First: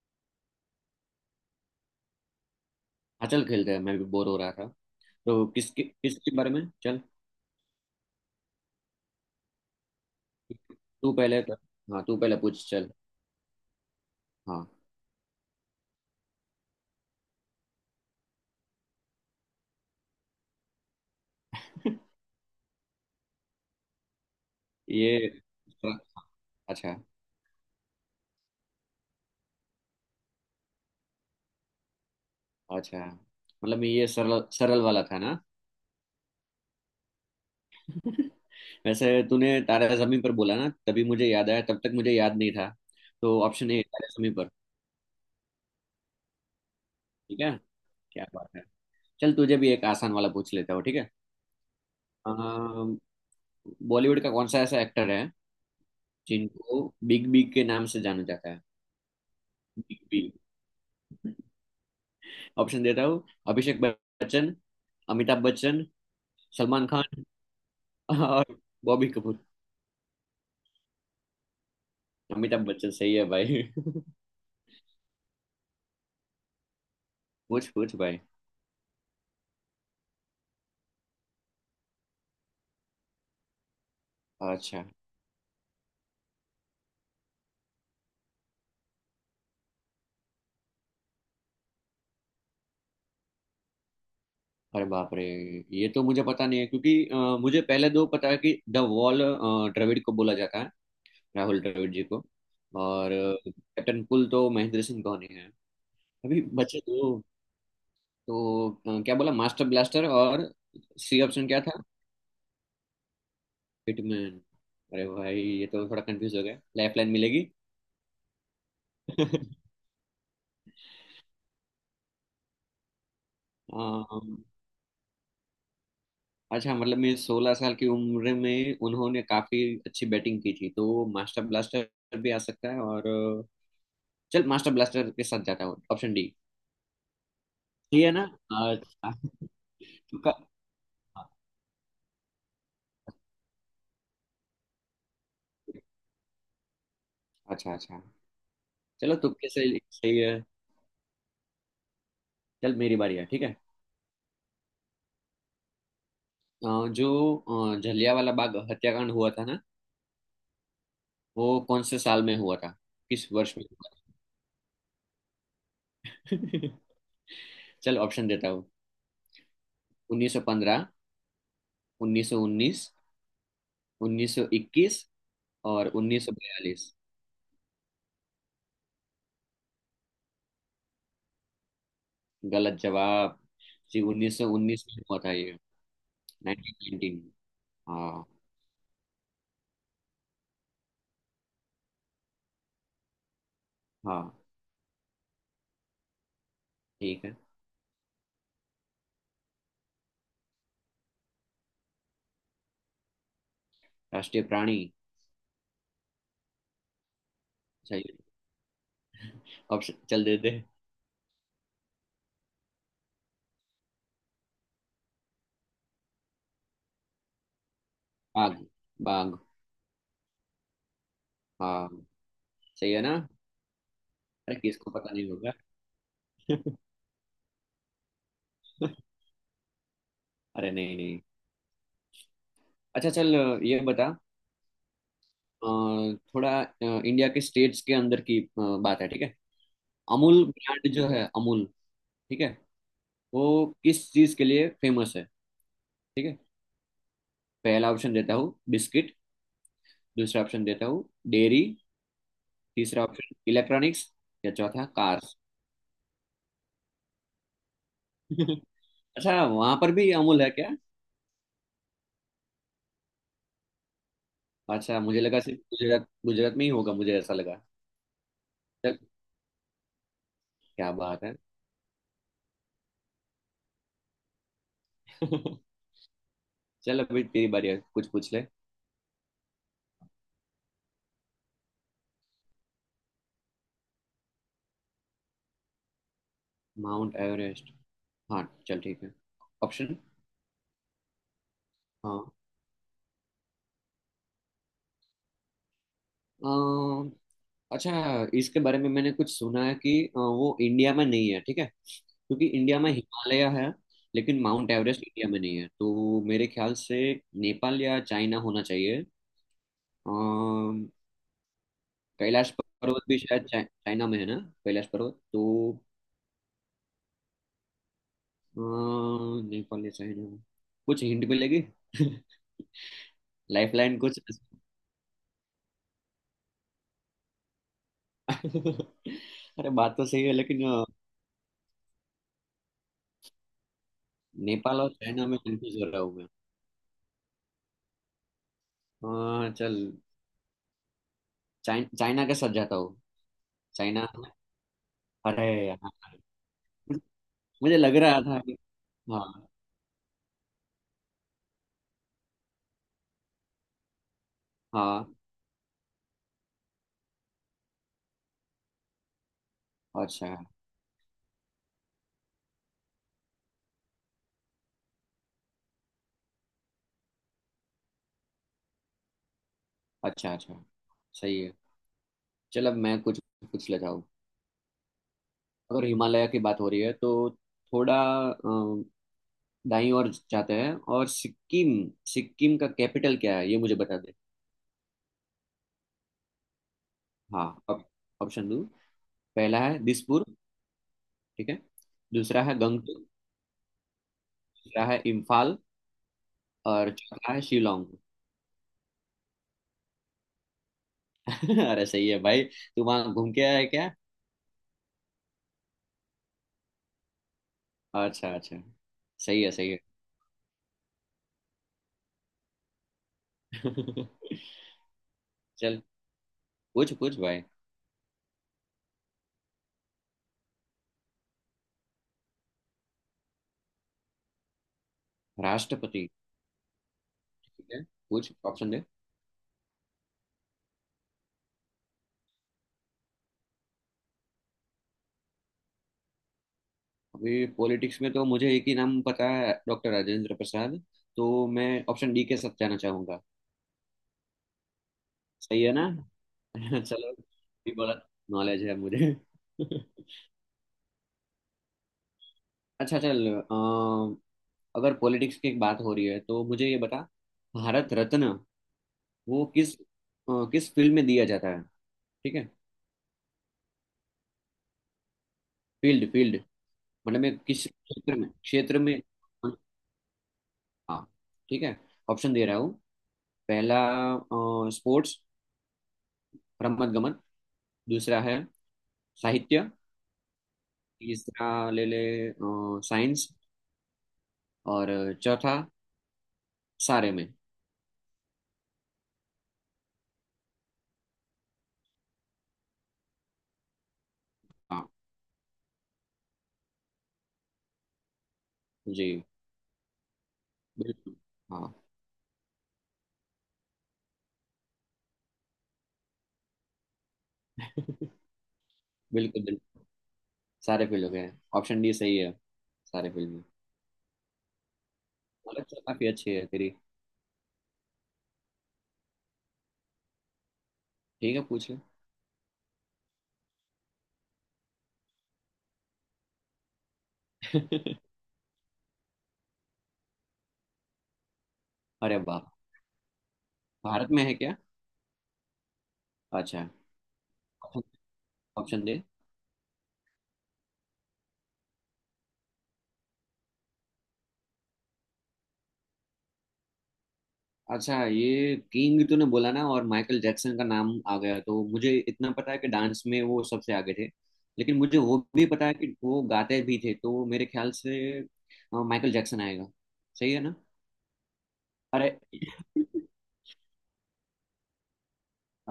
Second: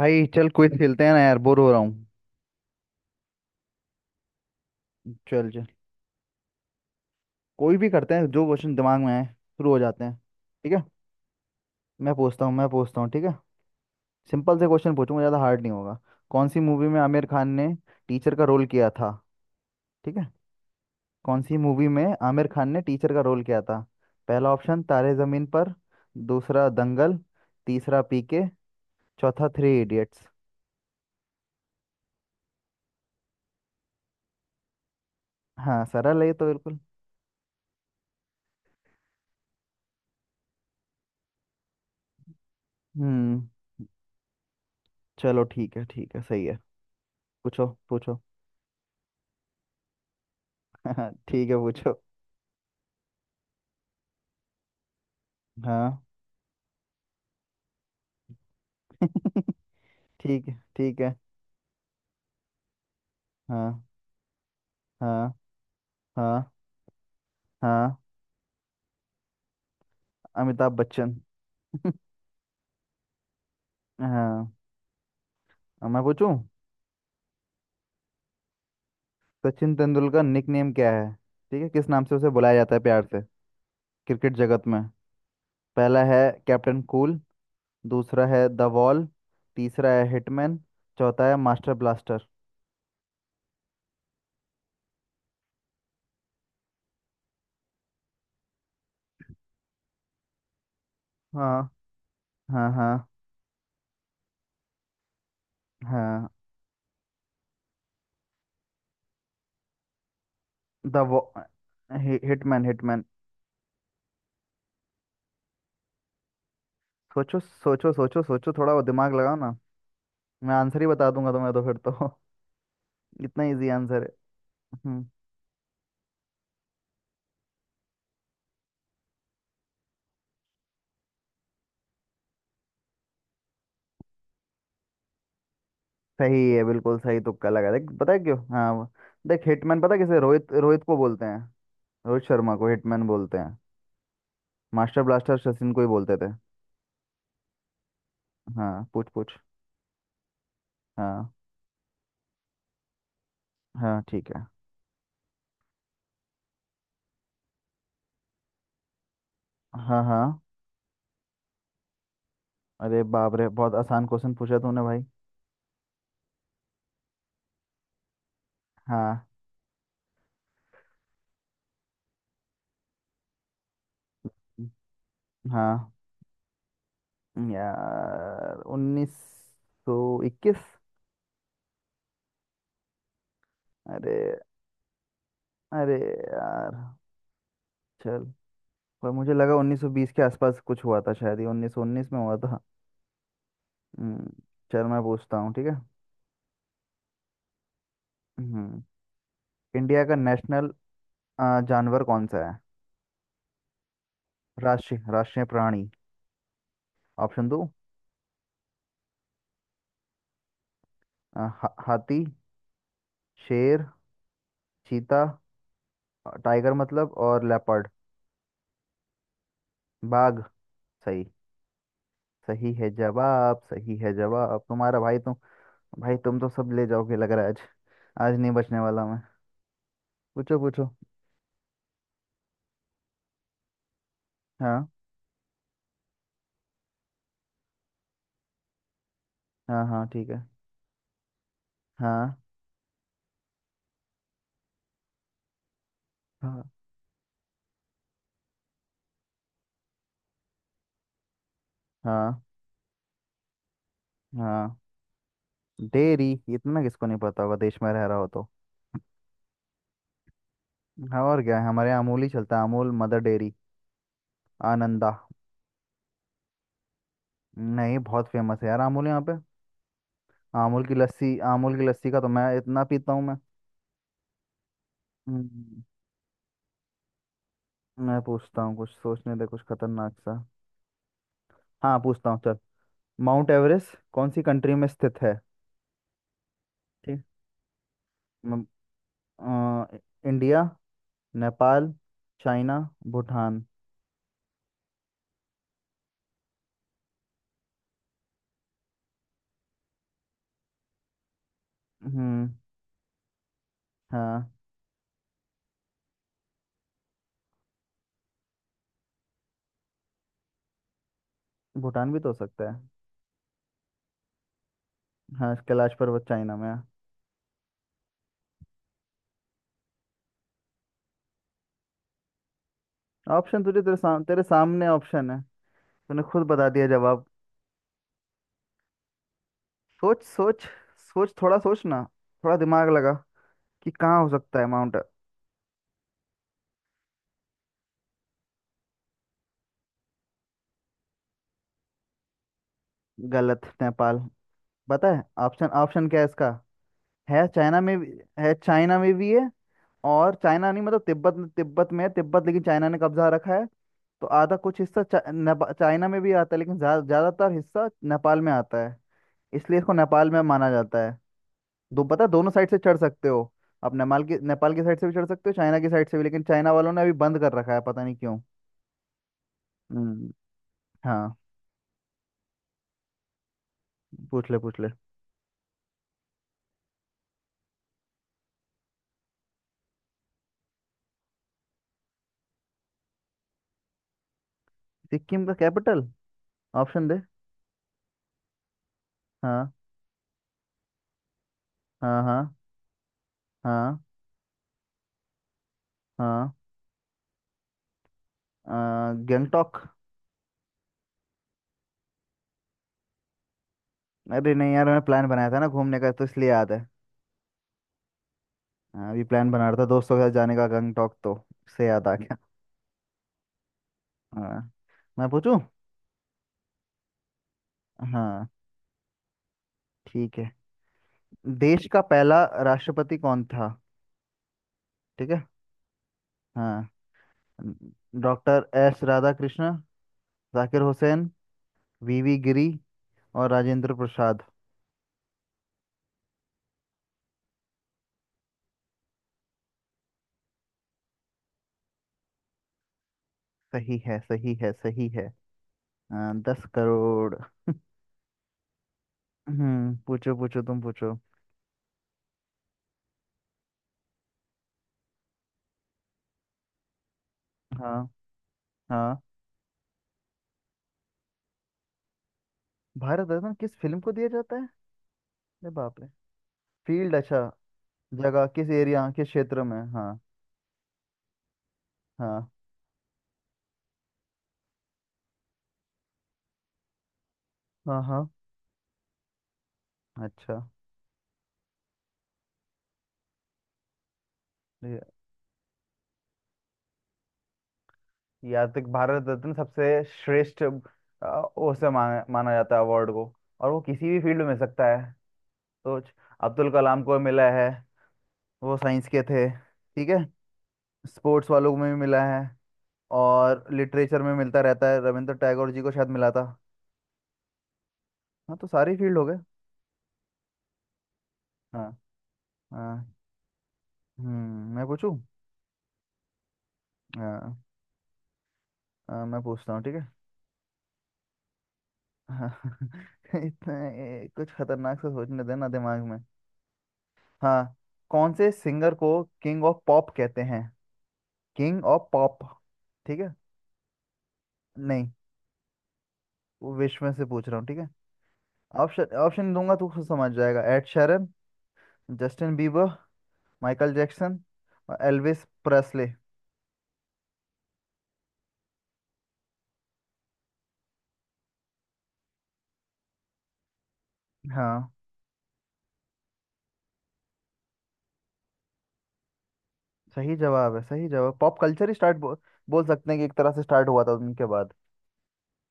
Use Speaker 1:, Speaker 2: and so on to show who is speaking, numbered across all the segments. Speaker 1: भाई चल क्विज खेलते हैं ना यार, बोर हो रहा हूँ।
Speaker 2: हाँ चल खेलते हैं। मैं भी बोर हो रहा था। तो
Speaker 1: चल चल
Speaker 2: किस किस के बारे में चल।
Speaker 1: कोई भी करते हैं, जो क्वेश्चन दिमाग में आए शुरू हो जाते हैं। ठीक है।
Speaker 2: तू पहले कर। हाँ
Speaker 1: मैं
Speaker 2: तू पहले
Speaker 1: पूछता हूँ मैं
Speaker 2: पूछ चल।
Speaker 1: पूछता हूँ ठीक है। सिंपल से
Speaker 2: हाँ
Speaker 1: क्वेश्चन पूछूंगा, ज़्यादा हार्ड नहीं होगा। कौन सी मूवी में आमिर खान ने टीचर का रोल किया था? ठीक है। कौन सी मूवी में आमिर खान ने टीचर का रोल किया था? पहला ऑप्शन तारे
Speaker 2: ये।
Speaker 1: ज़मीन पर। दूसरा
Speaker 2: अच्छा।
Speaker 1: दंगल। तीसरा पीके। चौथा थ्री इडियट्स।
Speaker 2: अच्छा मतलब ये सरल सरल वाला था ना।
Speaker 1: हाँ, सरल है ये तो बिल्कुल।
Speaker 2: वैसे तूने तारा जमीन पर बोला ना तभी मुझे याद आया, तब तक मुझे याद नहीं था। तो
Speaker 1: हम्म।
Speaker 2: Option A Taare Zameen Par.
Speaker 1: चलो ठीक है, ठीक है, सही है।
Speaker 2: ठीक है।
Speaker 1: पूछो पूछो।
Speaker 2: क्या बात है। चल तुझे भी एक आसान वाला पूछ लेता हूँ, ठीक है।
Speaker 1: ठीक है, पूछो।
Speaker 2: अम, बॉलीवुड का कौन सा ऐसा एक्टर है
Speaker 1: हाँ।
Speaker 2: जिनको बिग बी के नाम से जाना जाता है। Big B.
Speaker 1: ठीक है। ठीक है।
Speaker 2: ऑप्शन देता हूँ। अभिषेक
Speaker 1: हाँ।
Speaker 2: बच्चन।
Speaker 1: हाँ।
Speaker 2: अमिताभ बच्चन।
Speaker 1: हाँ।
Speaker 2: सलमान खान।
Speaker 1: हाँ।
Speaker 2: और बॉबी कपूर।
Speaker 1: अमिताभ बच्चन।
Speaker 2: अमिताभ बच्चन सही है भाई।
Speaker 1: हाँ, अब मैं पूछूं।
Speaker 2: पूछ पूछ भाई।
Speaker 1: सचिन तेंदुलकर निक नेम क्या है? ठीक है, किस नाम से उसे बुलाया जाता है प्यार से क्रिकेट जगत में?
Speaker 2: अच्छा।
Speaker 1: पहला है कैप्टन कूल। दूसरा है द वॉल। तीसरा है हिटमैन। चौथा है मास्टर ब्लास्टर।
Speaker 2: अरे बाप रे, ये तो मुझे पता नहीं है क्योंकि मुझे पहले दो पता है कि द वॉल द्रविड़ को बोला जाता है। राहुल
Speaker 1: हाँ।
Speaker 2: द्रविड़ जी को।
Speaker 1: हाँ। हाँ।
Speaker 2: और कैप्टन कुल तो महेंद्र सिंह धोनी है।
Speaker 1: हाँ।
Speaker 2: अभी बचे दो। तो क्या बोला, मास्टर ब्लास्टर और
Speaker 1: द वो।
Speaker 2: सी ऑप्शन क्या था।
Speaker 1: हि, हिटमैन हिटमैन।
Speaker 2: हिटमैन। अरे भाई, ये तो थोड़ा कंफ्यूज हो गया, लाइफ लाइन
Speaker 1: सोचो
Speaker 2: मिलेगी।
Speaker 1: सोचो सोचो सोचो थोड़ा वो दिमाग लगाओ ना। मैं आंसर ही बता दूंगा तुम्हें, तो फिर तो इतना इजी आंसर है।
Speaker 2: अम,
Speaker 1: हम्म।
Speaker 2: अच्छा मतलब मैं 16 साल की उम्र में उन्होंने काफी अच्छी बैटिंग की थी तो मास्टर ब्लास्टर भी आ सकता है, और चल मास्टर ब्लास्टर के साथ जाता हूँ, ऑप्शन डी।
Speaker 1: सही है, बिल्कुल सही तुक्का लगा। देख
Speaker 2: ठीक है
Speaker 1: पता है
Speaker 2: ना।
Speaker 1: क्यों? हाँ वो-,
Speaker 2: अच्छा।
Speaker 1: देख हिटमैन पता है किसे?
Speaker 2: तुक्का।
Speaker 1: रोहित रोहित को बोलते हैं, रोहित शर्मा को हिटमैन बोलते हैं। मास्टर ब्लास्टर सचिन को ही बोलते थे।
Speaker 2: अच्छा अच्छा।
Speaker 1: हाँ, पूछ
Speaker 2: चलो
Speaker 1: पूछ।
Speaker 2: तुक्के से सही है।
Speaker 1: हाँ,
Speaker 2: चल मेरी बारी है, ठीक है।
Speaker 1: हाँ ठीक है।
Speaker 2: जो जलियांवाला बाग हत्याकांड हुआ था ना
Speaker 1: हाँ। हाँ।
Speaker 2: वो कौन से साल में हुआ था।
Speaker 1: अरे
Speaker 2: किस
Speaker 1: बाप रे,
Speaker 2: वर्ष में
Speaker 1: बहुत
Speaker 2: हुआ
Speaker 1: आसान क्वेश्चन पूछा तूने भाई।
Speaker 2: था? चल ऑप्शन देता हूँ।
Speaker 1: हाँ।
Speaker 2: 1915। 1919। 1921। और
Speaker 1: हाँ।
Speaker 2: 1942।
Speaker 1: यार 1921।
Speaker 2: गलत जवाब जी,
Speaker 1: अरे।
Speaker 2: 1919 में हुआ था ये।
Speaker 1: अरे यार।
Speaker 2: 1919।
Speaker 1: चल।
Speaker 2: हाँ।
Speaker 1: पर मुझे लगा 1920 के आसपास कुछ हुआ था, शायद ही 1919 में हुआ था। हम्म,
Speaker 2: हाँ
Speaker 1: चल मैं पूछता हूँ, ठीक है।
Speaker 2: ठीक है।
Speaker 1: हम्म। इंडिया का नेशनल जानवर कौन सा है?
Speaker 2: राष्ट्रीय प्राणी।
Speaker 1: राष्ट्रीय राष्ट्रीय प्राणी, ऑप्शन दो।
Speaker 2: सही। ऑप्शन चल देते हैं।
Speaker 1: हाथी। शेर। चीता। टाइगर मतलब, और लेपर्ड।
Speaker 2: बाघ। बाघ।
Speaker 1: बाघ। सही।
Speaker 2: हाँ
Speaker 1: सही है
Speaker 2: सही है ना।
Speaker 1: जवाब, सही है
Speaker 2: अरे
Speaker 1: जवाब
Speaker 2: किसको
Speaker 1: तुम्हारा।
Speaker 2: पता
Speaker 1: भाई
Speaker 2: नहीं
Speaker 1: तुम,
Speaker 2: होगा।
Speaker 1: भाई तुम तो सब ले जाओगे लग रहा है आज। आज नहीं बचने वाला मैं। पूछो
Speaker 2: अरे
Speaker 1: पूछो।
Speaker 2: नहीं नहीं। अच्छा चल ये बता।
Speaker 1: हाँ।
Speaker 2: अ, थोड़ा इंडिया के स्टेट्स के अंदर की बात है, ठीक है।
Speaker 1: हाँ। हाँ। ठीक है।
Speaker 2: अमूल ब्रांड जो है, अमूल,
Speaker 1: हाँ।
Speaker 2: ठीक है, वो किस चीज के लिए फेमस है, ठीक है।
Speaker 1: हाँ।
Speaker 2: पहला ऑप्शन देता हूँ बिस्किट। दूसरा ऑप्शन देता हूँ डेयरी।
Speaker 1: हाँ।
Speaker 2: तीसरा ऑप्शन इलेक्ट्रॉनिक्स। या
Speaker 1: हाँ।
Speaker 2: चौथा कार्स।
Speaker 1: डेयरी, इतना किसको नहीं पता होगा देश में रह रहा हो तो।
Speaker 2: अच्छा वहां पर भी अमूल है क्या।
Speaker 1: हाँ और क्या है, हमारे यहाँ अमूल ही चलता है। अमूल, मदर डेयरी,
Speaker 2: अच्छा
Speaker 1: आनंदा।
Speaker 2: मुझे लगा सिर्फ गुजरात गुजरात में ही होगा, मुझे ऐसा लगा।
Speaker 1: नहीं बहुत फेमस है यार
Speaker 2: चल
Speaker 1: अमूल यहाँ पे।
Speaker 2: क्या बात है।
Speaker 1: अमूल की लस्सी का तो मैं इतना पीता हूँ मैं। हम्म,
Speaker 2: चल अभी तेरी बारी है, कुछ
Speaker 1: मैं
Speaker 2: पूछ ले।
Speaker 1: पूछता हूँ, कुछ सोचने दे कुछ खतरनाक सा। हाँ पूछता हूँ, चल। माउंट एवरेस्ट कौन सी कंट्री में स्थित है?
Speaker 2: माउंट
Speaker 1: ठीक।
Speaker 2: एवरेस्ट। हाँ
Speaker 1: म-
Speaker 2: चल ठीक है।
Speaker 1: अ,
Speaker 2: option.
Speaker 1: India, Nepal, China, Bhutan.
Speaker 2: हाँ। अच्छा, इसके बारे में मैंने कुछ सुना है कि वो इंडिया में नहीं है, ठीक है, क्योंकि
Speaker 1: हम्म।
Speaker 2: इंडिया में हिमालय है। लेकिन
Speaker 1: हाँ,
Speaker 2: माउंट एवरेस्ट इंडिया में नहीं है, तो मेरे ख्याल से नेपाल या चाइना होना चाहिए। अम,
Speaker 1: भूटान भी तो हो
Speaker 2: कैलाश
Speaker 1: सकता है।
Speaker 2: पर्वत भी शायद चाइना में है ना। कैलाश पर्वत तो।
Speaker 1: हाँ, कैलाश पर्वत चाइना में है।
Speaker 2: नेपाल या चाइना। कुछ हिंट मिलेगी।
Speaker 1: ऑप्शन तुझे,
Speaker 2: लाइफलाइन कुछ।
Speaker 1: तेरे सामने ऑप्शन है। तूने खुद बता दिया जवाब।
Speaker 2: अरे बात तो
Speaker 1: सोच
Speaker 2: सही है,
Speaker 1: सोच
Speaker 2: लेकिन
Speaker 1: सोच, थोड़ा सोच ना, थोड़ा दिमाग लगा कि कहाँ हो सकता है
Speaker 2: नेपाल और
Speaker 1: माउंट।
Speaker 2: चाइना में कंफ्यूज हो रहा हूँ मैं। चल चाइना के साथ जाता हूँ।
Speaker 1: गलत,
Speaker 2: चाइना
Speaker 1: नेपाल।
Speaker 2: में।
Speaker 1: पता है
Speaker 2: अरे।
Speaker 1: ऑप्शन,
Speaker 2: हाँ
Speaker 1: क्या है इसका? है
Speaker 2: मुझे
Speaker 1: चाइना
Speaker 2: लग
Speaker 1: में भी,
Speaker 2: रहा था
Speaker 1: है
Speaker 2: कि।
Speaker 1: चाइना में भी
Speaker 2: हाँ।
Speaker 1: है। और चाइना नहीं, मतलब तिब्बत में है, तिब्बत लेकिन चाइना ने कब्जा रखा है। तो आधा कुछ हिस्सा
Speaker 2: हाँ
Speaker 1: चाइना में भी आता है, लेकिन ज्यादातर हिस्सा नेपाल में आता है, इसलिए इसको नेपाल
Speaker 2: अच्छा।
Speaker 1: में माना जाता है। दो पता है, दोनों साइड से चढ़ सकते हो। आप नेपाल की साइड से भी चढ़ सकते हो, चाइना की साइड से भी, लेकिन चाइना वालों ने अभी बंद कर रखा है, पता नहीं क्यों। हम्म।
Speaker 2: अच्छा अच्छा।
Speaker 1: हाँ,
Speaker 2: सही है। चल अब मैं कुछ पूछ लेता हूँ।
Speaker 1: पूछ ले।
Speaker 2: अगर हिमालय की बात हो रही है तो थोड़ा अ, दाईं ओर जाते हैं और सिक्किम, सिक्किम का कैपिटल क्या है ये मुझे बता दे।
Speaker 1: सिक्किम का कैपिटल, ऑप्शन दे।
Speaker 2: हाँ ऑप्शन दो। पहला
Speaker 1: हाँ
Speaker 2: है दिसपुर। ठीक है।
Speaker 1: हाँ।
Speaker 2: दूसरा
Speaker 1: हाँ।
Speaker 2: है गंगटोक।
Speaker 1: हाँ।
Speaker 2: तीसरा है इम्फाल।
Speaker 1: हाँ।
Speaker 2: और चौथा है शिलोंग।
Speaker 1: अ, गंगटोक।
Speaker 2: अरे सही है भाई, तू वहां घूम के आया है क्या।
Speaker 1: अरे नहीं यार, मैंने प्लान बनाया था ना घूमने का, तो इसलिए याद है।
Speaker 2: अच्छा अच्छा।
Speaker 1: हाँ, अभी
Speaker 2: सही
Speaker 1: प्लान
Speaker 2: है
Speaker 1: बना
Speaker 2: सही
Speaker 1: रहा
Speaker 2: है।
Speaker 1: था दोस्तों के साथ जाने का गंगटोक, तो उससे याद आ गया। हाँ, मैं पूछूं।
Speaker 2: चल पूछ पूछ भाई।
Speaker 1: हाँ ठीक है। देश का पहला राष्ट्रपति कौन था? ठीक है।
Speaker 2: राष्ट्रपति।
Speaker 1: हाँ।
Speaker 2: ठीक है। पूछ
Speaker 1: डॉक्टर
Speaker 2: ऑप्शन दे।
Speaker 1: एस राधा कृष्ण, जाकिर हुसैन, वीवी गिरी, और राजेंद्र प्रसाद।
Speaker 2: अभी पॉलिटिक्स में तो मुझे एक ही नाम पता है, डॉक्टर राजेंद्र प्रसाद। तो मैं ऑप्शन डी के साथ जाना चाहूंगा।
Speaker 1: सही है, सही है।
Speaker 2: सही है ना।
Speaker 1: हाँ, दस
Speaker 2: चलो
Speaker 1: करोड़
Speaker 2: भी बहुत नॉलेज है मुझे।
Speaker 1: हम्म, पूछो पूछो, तुम पूछो।
Speaker 2: अच्छा चल अगर पॉलिटिक्स की एक बात हो रही है तो मुझे ये बता। भारत
Speaker 1: हाँ।
Speaker 2: रत्न
Speaker 1: हाँ।
Speaker 2: वो किस किस फील्ड में दिया जाता है, ठीक है।
Speaker 1: भारत रत्न किस फिल्म को दिया जाता है? अरे बाप रे।
Speaker 2: Field field.
Speaker 1: फील्ड,
Speaker 2: मतलब मैं
Speaker 1: अच्छा।
Speaker 2: किस क्षेत्र में,
Speaker 1: जगह, किस
Speaker 2: क्षेत्र में।
Speaker 1: एरिया, किस क्षेत्र में, हाँ।
Speaker 2: हाँ। ठीक है। ऑप्शन दे
Speaker 1: हाँ।
Speaker 2: रहा हूँ। पहला स्पोर्ट्स रमत गमन।
Speaker 1: हाँ।
Speaker 2: दूसरा
Speaker 1: हाँ।
Speaker 2: है साहित्य।
Speaker 1: अच्छा
Speaker 2: तीसरा ले ले साइंस।
Speaker 1: ये-,
Speaker 2: और चौथा सारे में।
Speaker 1: या तो भारत रत्न सबसे श्रेष्ठ, उसे माना माना जाता है अवार्ड को, और वो किसी भी फील्ड में मिल सकता
Speaker 2: हाँ।
Speaker 1: है। सोच। अब्दुल कलाम को मिला है, वो साइंस के
Speaker 2: जी
Speaker 1: थे ठीक है।
Speaker 2: बिल्कुल।
Speaker 1: स्पोर्ट्स
Speaker 2: हाँ।
Speaker 1: वालों में भी मिला है, और लिटरेचर में मिलता रहता है, रविंद्र टैगोर जी को शायद मिला था। हाँ, तो सारी फील्ड हो गए।
Speaker 2: बिल्कुल बिल्कुल। सारे फील्ड हो गए, ऑप्शन
Speaker 1: हाँ।
Speaker 2: डी सही है। सारे
Speaker 1: हाँ।
Speaker 2: फील्ड में।
Speaker 1: हम्म, मैं पूछूं।
Speaker 2: नॉलेज तो काफी अच्छी है तेरी।
Speaker 1: हाँ, मैं पूछता हूँ, ठीक है।
Speaker 2: ठीक है, पूछ ले।
Speaker 1: इतना कुछ खतरनाक सा सोचने देना दिमाग में। हाँ। कौन से सिंगर को किंग ऑफ पॉप कहते हैं? किंग ऑफ
Speaker 2: अरे वाह।
Speaker 1: पॉप, ठीक है।
Speaker 2: भारत में है क्या।
Speaker 1: नहीं,
Speaker 2: अच्छा।
Speaker 1: वो विश्व में से पूछ रहा हूँ, ठीक है।
Speaker 2: ऑप्शन दे।
Speaker 1: ऑप्शन ऑप्शन दूंगा तो खुद समझ जाएगा। Ed Sheeran, Justin Bieber, Michael Jackson, और एल्विस प्रेस्ले।
Speaker 2: अच्छा, ये किंग तूने बोला ना और माइकल जैक्सन का नाम आ गया तो मुझे इतना पता है कि डांस में वो सबसे आगे थे। लेकिन
Speaker 1: हाँ,
Speaker 2: मुझे वो भी पता है कि वो गाते भी थे, तो मेरे ख्याल से माइकल जैक्सन आएगा। सही
Speaker 1: सही
Speaker 2: है ना।
Speaker 1: जवाब है, सही जवाब। पॉप कल्चर ही स्टार्ट
Speaker 2: अरे।
Speaker 1: बो, बोल सकते हैं कि एक तरह से स्टार्ट हुआ था उनके बाद।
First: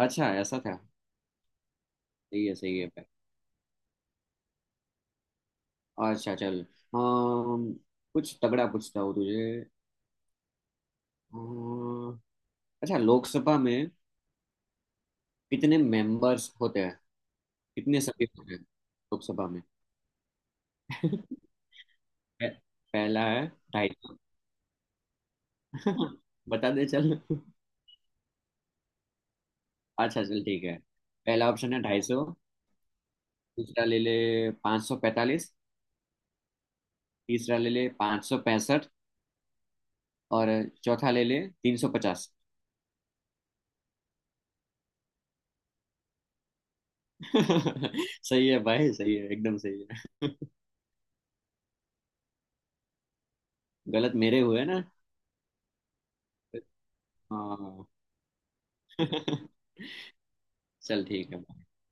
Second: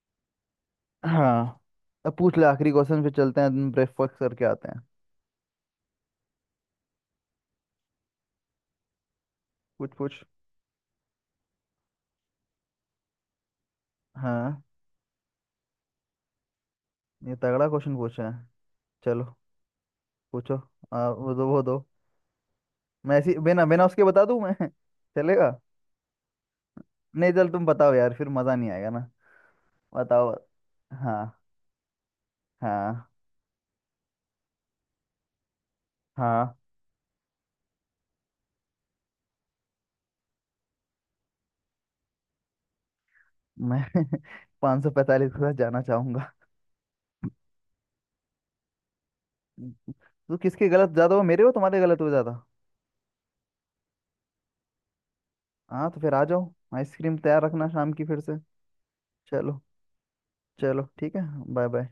Speaker 2: अच्छा ऐसा था।
Speaker 1: हाँ, अब पूछ ले
Speaker 2: सही है
Speaker 1: आखिरी
Speaker 2: सही है।
Speaker 1: क्वेश्चन, फिर चलते हैं, ब्रेकफास्ट करके आते हैं।
Speaker 2: अच्छा चल कुछ तगड़ा पूछता हूँ तुझे।
Speaker 1: कुछ पूछ।
Speaker 2: अम, अच्छा, लोकसभा में
Speaker 1: हाँ,
Speaker 2: कितने मेंबर्स होते हैं।
Speaker 1: ये तगड़ा क्वेश्चन
Speaker 2: कितने सदस्य
Speaker 1: पूछा है।
Speaker 2: होते हैं
Speaker 1: चलो,
Speaker 2: लोकसभा में।
Speaker 1: पूछो। वो दो
Speaker 2: पह-
Speaker 1: मैं
Speaker 2: पहला
Speaker 1: ऐसी
Speaker 2: है
Speaker 1: बिना बिना
Speaker 2: ढाई
Speaker 1: उसके
Speaker 2: सौ
Speaker 1: बता दूं मैं चलेगा?
Speaker 2: बता दे चल।
Speaker 1: नहीं चल तुम बताओ यार, फिर मजा नहीं आएगा ना,
Speaker 2: अच्छा
Speaker 1: बताओ।
Speaker 2: चल ठीक है।
Speaker 1: हाँ।
Speaker 2: पहला ऑप्शन है 250।
Speaker 1: हाँ।
Speaker 2: दूसरा ले ले 545।
Speaker 1: हाँ।
Speaker 2: तीसरा ले ले 565। और चौथा ले ले 350।
Speaker 1: मैं 545 के साथ जाना चाहूंगा।
Speaker 2: सही है भाई, सही है, एकदम सही है।
Speaker 1: तू किसके गलत ज्यादा हो, मेरे हो तुम्हारे गलत हो ज्यादा?
Speaker 2: गलत मेरे हुए ना।
Speaker 1: हाँ, तो फिर आ जाओ, आइसक्रीम तैयार रखना
Speaker 2: हाँ।
Speaker 1: शाम की फिर से। चलो, चलो
Speaker 2: चल
Speaker 1: ठीक है,
Speaker 2: ठीक है।
Speaker 1: Bye bye.